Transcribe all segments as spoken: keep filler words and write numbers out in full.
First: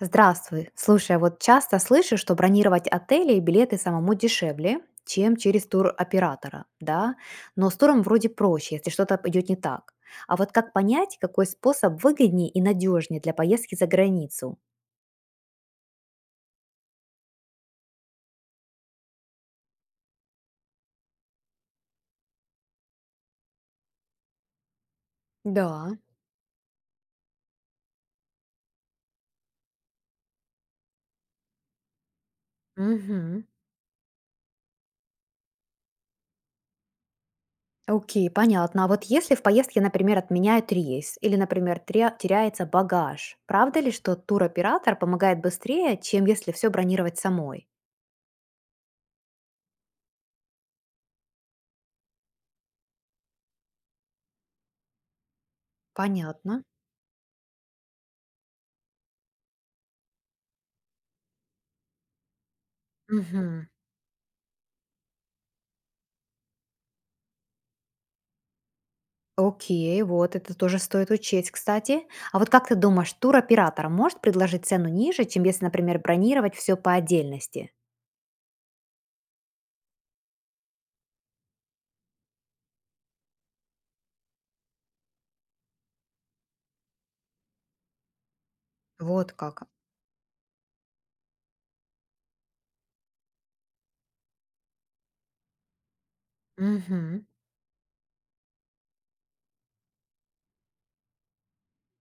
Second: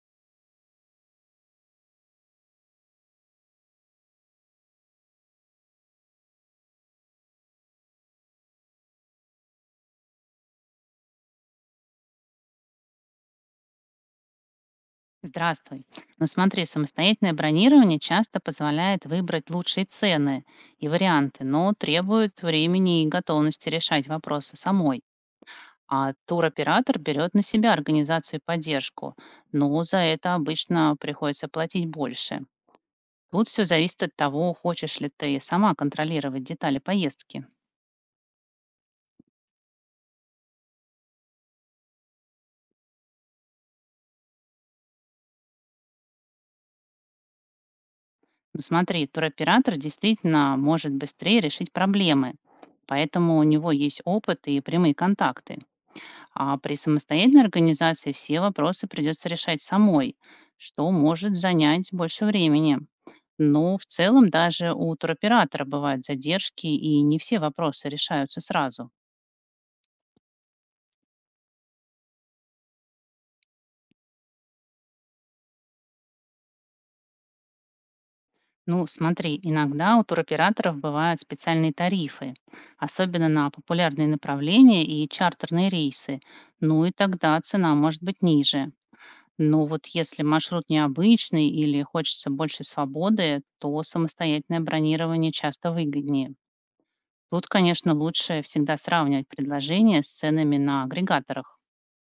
Здравствуй. Слушай, а вот часто слышу, что бронировать отели и билеты самому дешевле, чем через туроператора, да? Но с туром вроде проще, если что-то идет не так. А вот как понять, какой способ выгоднее и надежнее для поездки за границу? Здравствуй. Ну смотри, самостоятельное бронирование часто позволяет выбрать лучшие цены и варианты, но требует времени и готовности решать вопросы самой. Да. А туроператор берет на себя организацию и поддержку, но за это обычно приходится платить больше. Угу. Тут все зависит от того, хочешь ли ты сама контролировать детали поездки. Окей, понятно. А вот если в поездке, например, отменяют рейс или, например, тря- теряется багаж, правда ли, что туроператор помогает быстрее, чем если все бронировать самой? Ну смотри, туроператор действительно может быстрее решить проблемы, поэтому у него есть опыт и прямые контакты. А Понятно. при самостоятельной организации все вопросы придется решать самой, что может занять больше времени. Мгм. Но в целом даже у туроператора бывают задержки, и не все вопросы решаются сразу. Окей, вот это тоже стоит учесть, кстати. А вот как ты думаешь, туроператор может предложить цену ниже, чем если, например, бронировать все по отдельности? Ну, смотри, иногда у туроператоров бывают специальные тарифы, особенно на популярные направления и чартерные рейсы. Ну и тогда цена может быть ниже. Вот Но как. вот если маршрут необычный или хочется больше свободы, то самостоятельное бронирование часто выгоднее. Угу. Тут, конечно, лучше всегда сравнивать предложения с ценами на агрегаторах.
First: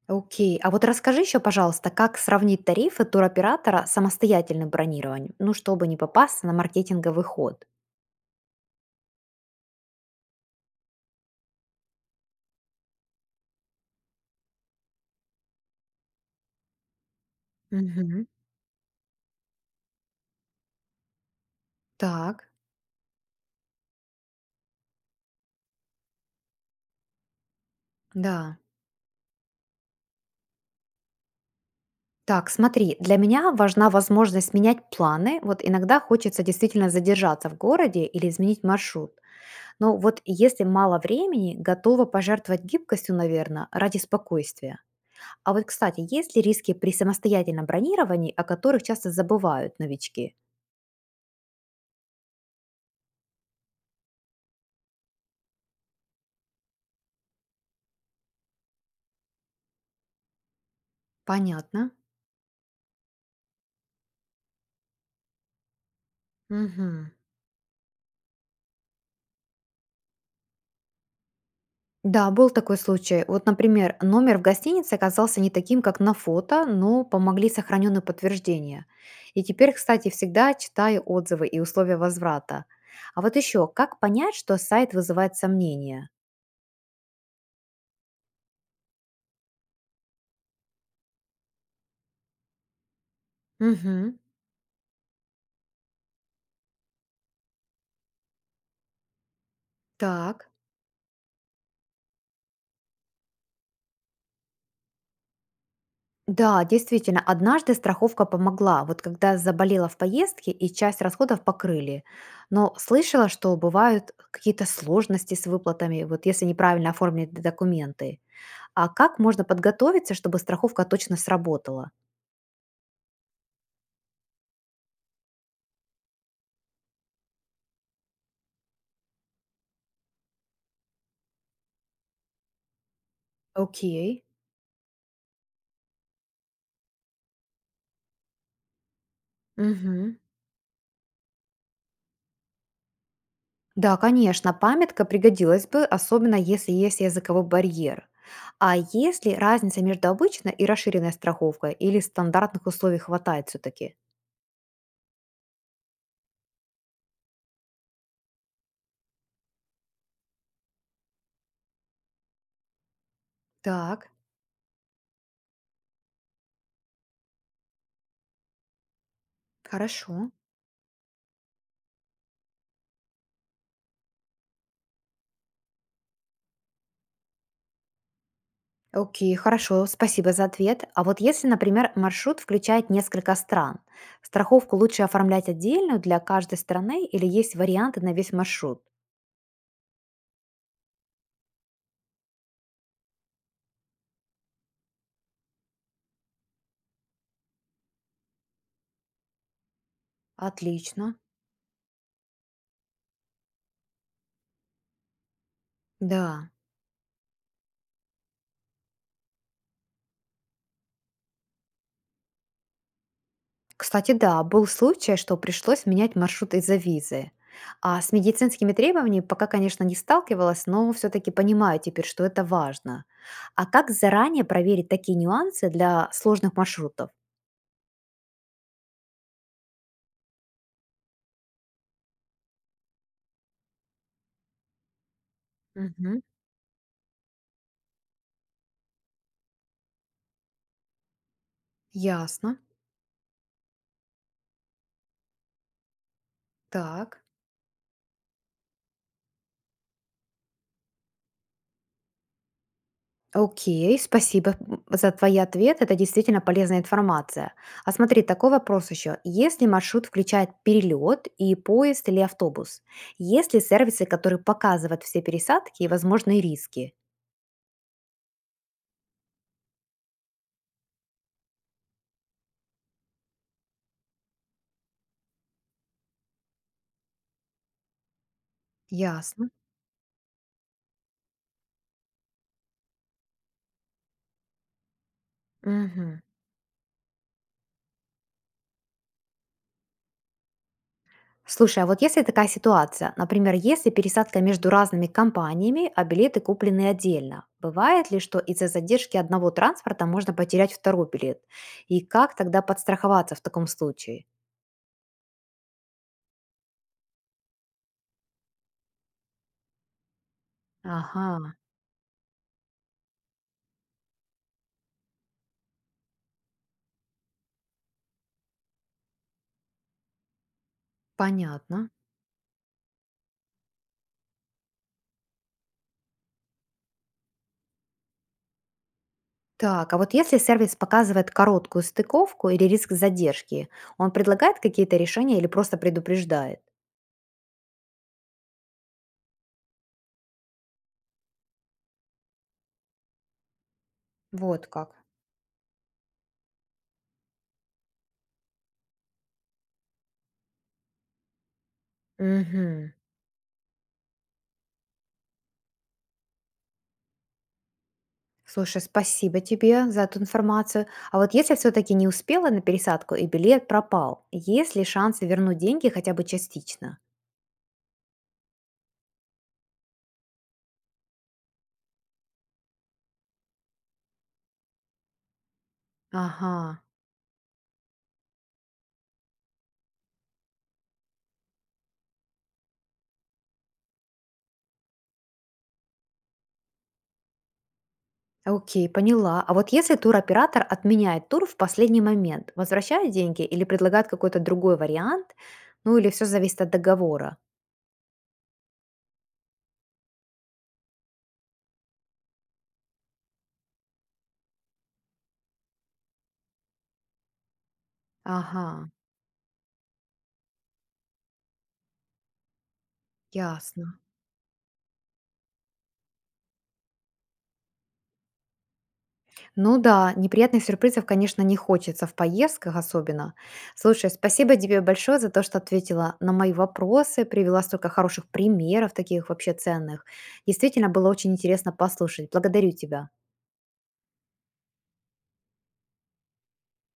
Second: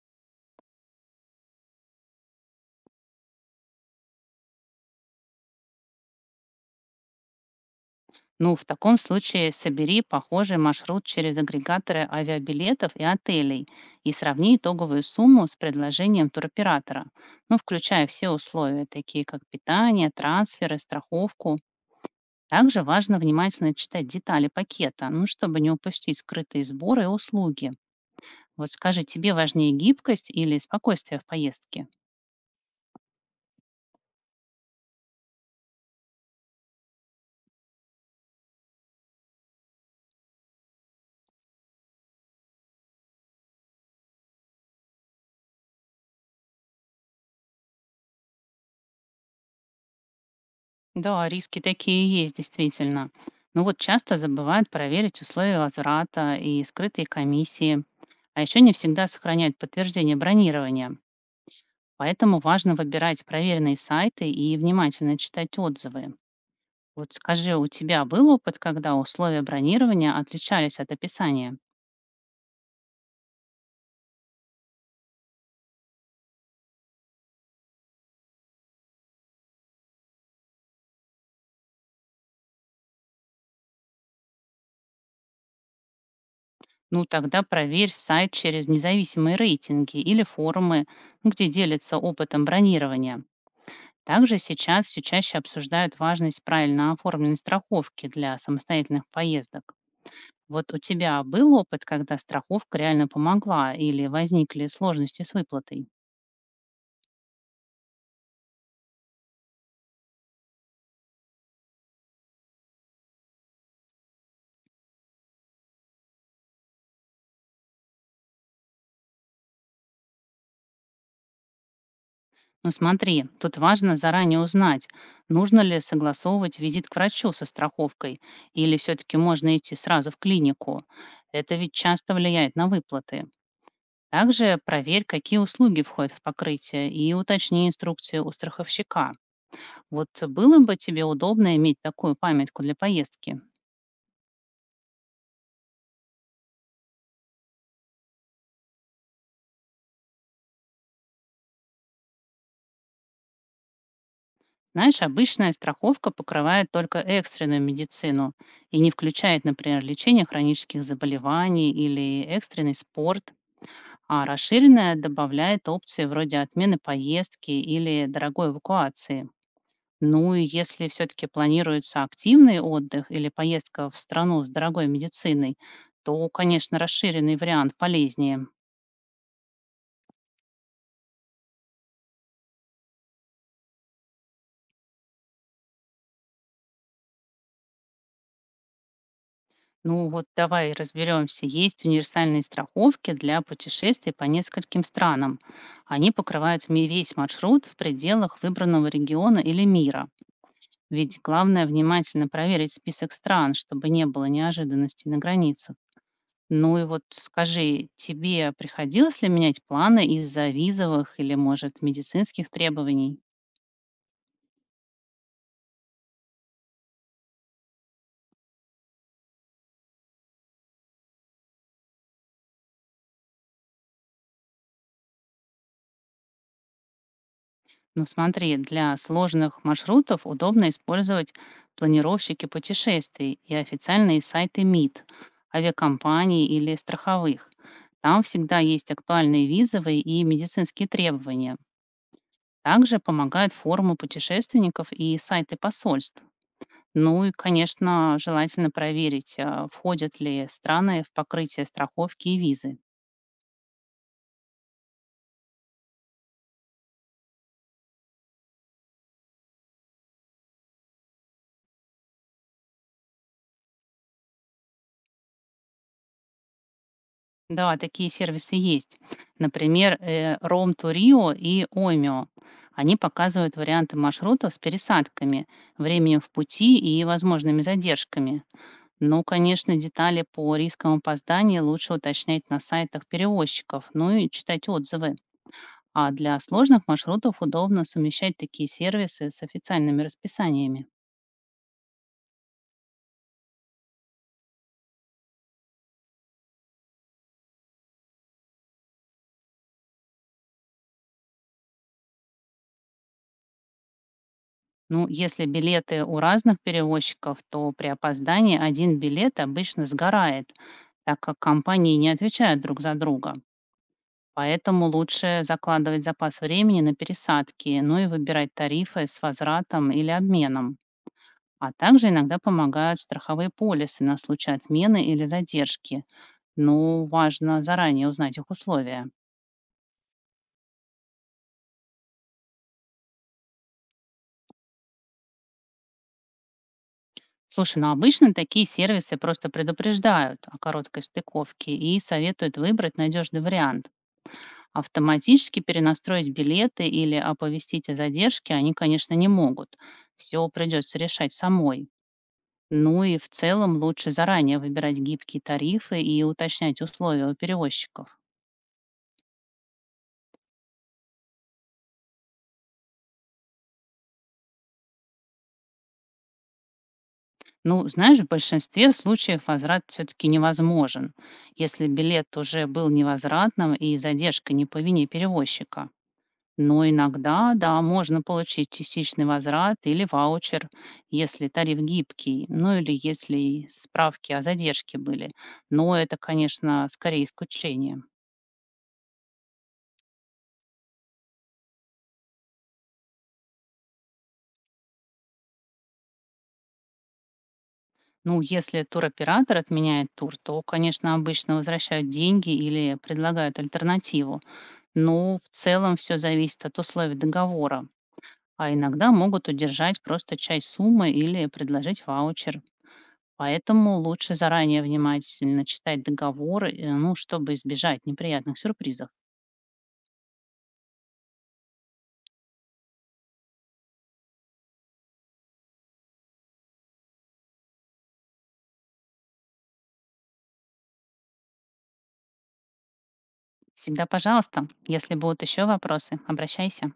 Окей. А вот расскажи еще, пожалуйста, как сравнить тарифы туроператора с самостоятельным бронированием, ну, чтобы не попасться на маркетинговый ход. Ну, в таком случае собери похожий маршрут через агрегаторы авиабилетов и отелей и сравни итоговую сумму с предложением туроператора, ну, включая Мгм. все условия, такие как питание, трансферы, страховку. Так, Также важно внимательно читать детали пакета, ну, чтобы не упустить скрытые сборы и услуги. да. Вот скажи, тебе важнее гибкость или спокойствие в поездке? Так, смотри, для меня важна возможность менять планы. Вот иногда хочется действительно задержаться в городе или изменить маршрут. Ну вот если мало времени, готова пожертвовать гибкостью, наверное, ради спокойствия. А вот, кстати, есть ли риски при самостоятельном бронировании, о которых часто забывают новички? Да, риски такие есть, действительно. Но вот часто забывают проверить условия возврата и скрытые комиссии. А еще не всегда сохраняют подтверждение бронирования. Понятно. Поэтому важно выбирать проверенные сайты и внимательно читать отзывы. Мгм. Вот скажи, у тебя был опыт, когда условия бронирования отличались от описания? Да, был такой случай. Вот, например, номер в гостинице оказался не таким, как на фото, но помогли сохраненные подтверждения. И теперь, кстати, всегда читаю отзывы и условия возврата. А вот еще, как понять, что сайт вызывает сомнения? Ну тогда проверь сайт через независимые рейтинги или форумы, где делятся опытом бронирования. Угу. Также сейчас все чаще обсуждают важность правильно оформленной страховки для самостоятельных поездок. Так. Вот у тебя был опыт, когда страховка реально помогла или возникли сложности с выплатой? Да, действительно, однажды страховка помогла, вот когда заболела в поездке и часть расходов покрыли. Но слышала, что бывают какие-то сложности с выплатами, вот если неправильно оформлены документы. А как можно подготовиться, чтобы страховка точно сработала? Ну смотри, тут важно заранее узнать, нужно ли согласовывать визит к врачу со страховкой или все-таки можно идти сразу в клинику. Это ведь часто влияет на выплаты. Окей. Также проверь, какие услуги входят в покрытие, и уточни инструкцию у страховщика. Вот Мгм. было бы тебе удобно иметь такую памятку для поездки. Да, конечно, памятка пригодилась бы, особенно если есть языковой барьер. А есть ли разница между обычной и расширенной страховкой или стандартных условий хватает все-таки? Знаешь, обычная страховка покрывает только экстренную медицину и не включает, например, лечение хронических заболеваний или экстренный спорт, Так, а расширенная добавляет опции вроде отмены поездки или дорогой эвакуации. хорошо. Ну и если все-таки планируется активный отдых или поездка в страну с дорогой медициной, то, конечно, расширенный вариант полезнее. Окей, хорошо, спасибо за ответ. А вот если, например, маршрут включает несколько стран, страховку лучше оформлять отдельную для каждой страны или есть варианты на весь маршрут? Ну вот давай разберемся. Есть универсальные страховки для путешествий по нескольким странам. Они покрывают ми- весь маршрут в пределах выбранного региона или мира. Отлично. Ведь главное внимательно проверить список стран, чтобы не было неожиданностей на границах. Да. Ну и вот скажи, тебе приходилось ли менять планы из-за визовых или, может, медицинских требований? Кстати, да, был случай, что пришлось менять маршрут из-за визы. А с медицинскими требованиями пока, конечно, не сталкивалась, но все-таки понимаю теперь, что это важно. А как заранее проверить такие нюансы для сложных маршрутов? Ну смотри, для сложных маршрутов удобно использовать планировщики путешествий и официальные сайты мид, Мгм. авиакомпаний или страховых. Там всегда есть актуальные визовые и медицинские требования. Ясно. Также помогают форумы путешественников и сайты посольств. Так. Ну и, конечно, желательно проверить, а, входят ли страны в покрытие страховки и визы. Окей, спасибо м, за твои ответы. Это действительно полезная информация. А смотри, такой вопрос еще. Если маршрут включает перелет и поезд или автобус? Есть ли сервисы, которые показывают все пересадки и возможные риски? Да, такие сервисы есть. Например, ром Турио и Омио. Они показывают варианты маршрутов с пересадками, временем в пути и возможными задержками. Ну, Ясно. конечно, детали по рискам опоздания лучше уточнять на сайтах перевозчиков, ну и читать отзывы. А Мгм. для сложных маршрутов удобно совмещать такие сервисы с официальными расписаниями. Слушай, а вот если такая ситуация, например, если пересадка между разными компаниями, а билеты куплены отдельно, бывает ли, что из-за задержки одного транспорта можно потерять второй билет? И как тогда подстраховаться в таком случае? Ну, если билеты у разных перевозчиков, то при опоздании один билет обычно сгорает, так как Ага. компании не отвечают друг за друга. Поэтому лучше закладывать запас времени на пересадки, ну и выбирать тарифы с возвратом или обменом. А Понятно. также иногда помогают страховые полисы на случай отмены или задержки. Но важно заранее узнать их условия. Так, а вот если сервис показывает короткую стыковку или риск задержки, он предлагает какие-то решения или просто предупреждает? Слушай, ну обычно такие сервисы просто предупреждают о короткой стыковке и советуют выбрать надежный вариант. Вот как. Автоматически перенастроить билеты или оповестить о задержке они, конечно, не могут. Все придется решать самой. Угу. Ну и в целом лучше заранее выбирать гибкие тарифы и уточнять условия у перевозчиков. Слушай, спасибо тебе за эту информацию. А вот если все-таки не успела на пересадку и билет пропал, есть ли шансы вернуть деньги хотя бы частично? Ну, знаешь, в большинстве случаев возврат все-таки невозможен, если билет уже был невозвратным и задержка не по вине перевозчика. Ага. Но иногда, да, можно получить частичный возврат или ваучер, если тариф гибкий, ну или если и справки о задержке были. Но это, конечно, скорее исключение. Окей, поняла. А вот если туроператор отменяет тур в последний момент, возвращает деньги или предлагает какой-то другой вариант, ну или все зависит от договора? Ну, если туроператор отменяет тур, то, конечно, обычно возвращают деньги или предлагают альтернативу. Но в целом все зависит от условий договора. А Ага. иногда могут удержать просто часть суммы или предложить ваучер. Поэтому Ясно. лучше заранее внимательно читать договоры, э, ну, чтобы избежать неприятных сюрпризов. Ну да, неприятных сюрпризов, конечно, не хочется в поездках особенно. Слушай, спасибо тебе большое за то, что ответила на мои вопросы, привела столько хороших примеров таких вообще ценных. Действительно было очень интересно послушать. Благодарю тебя. Всегда пожалуйста. Если будут еще вопросы, обращайся.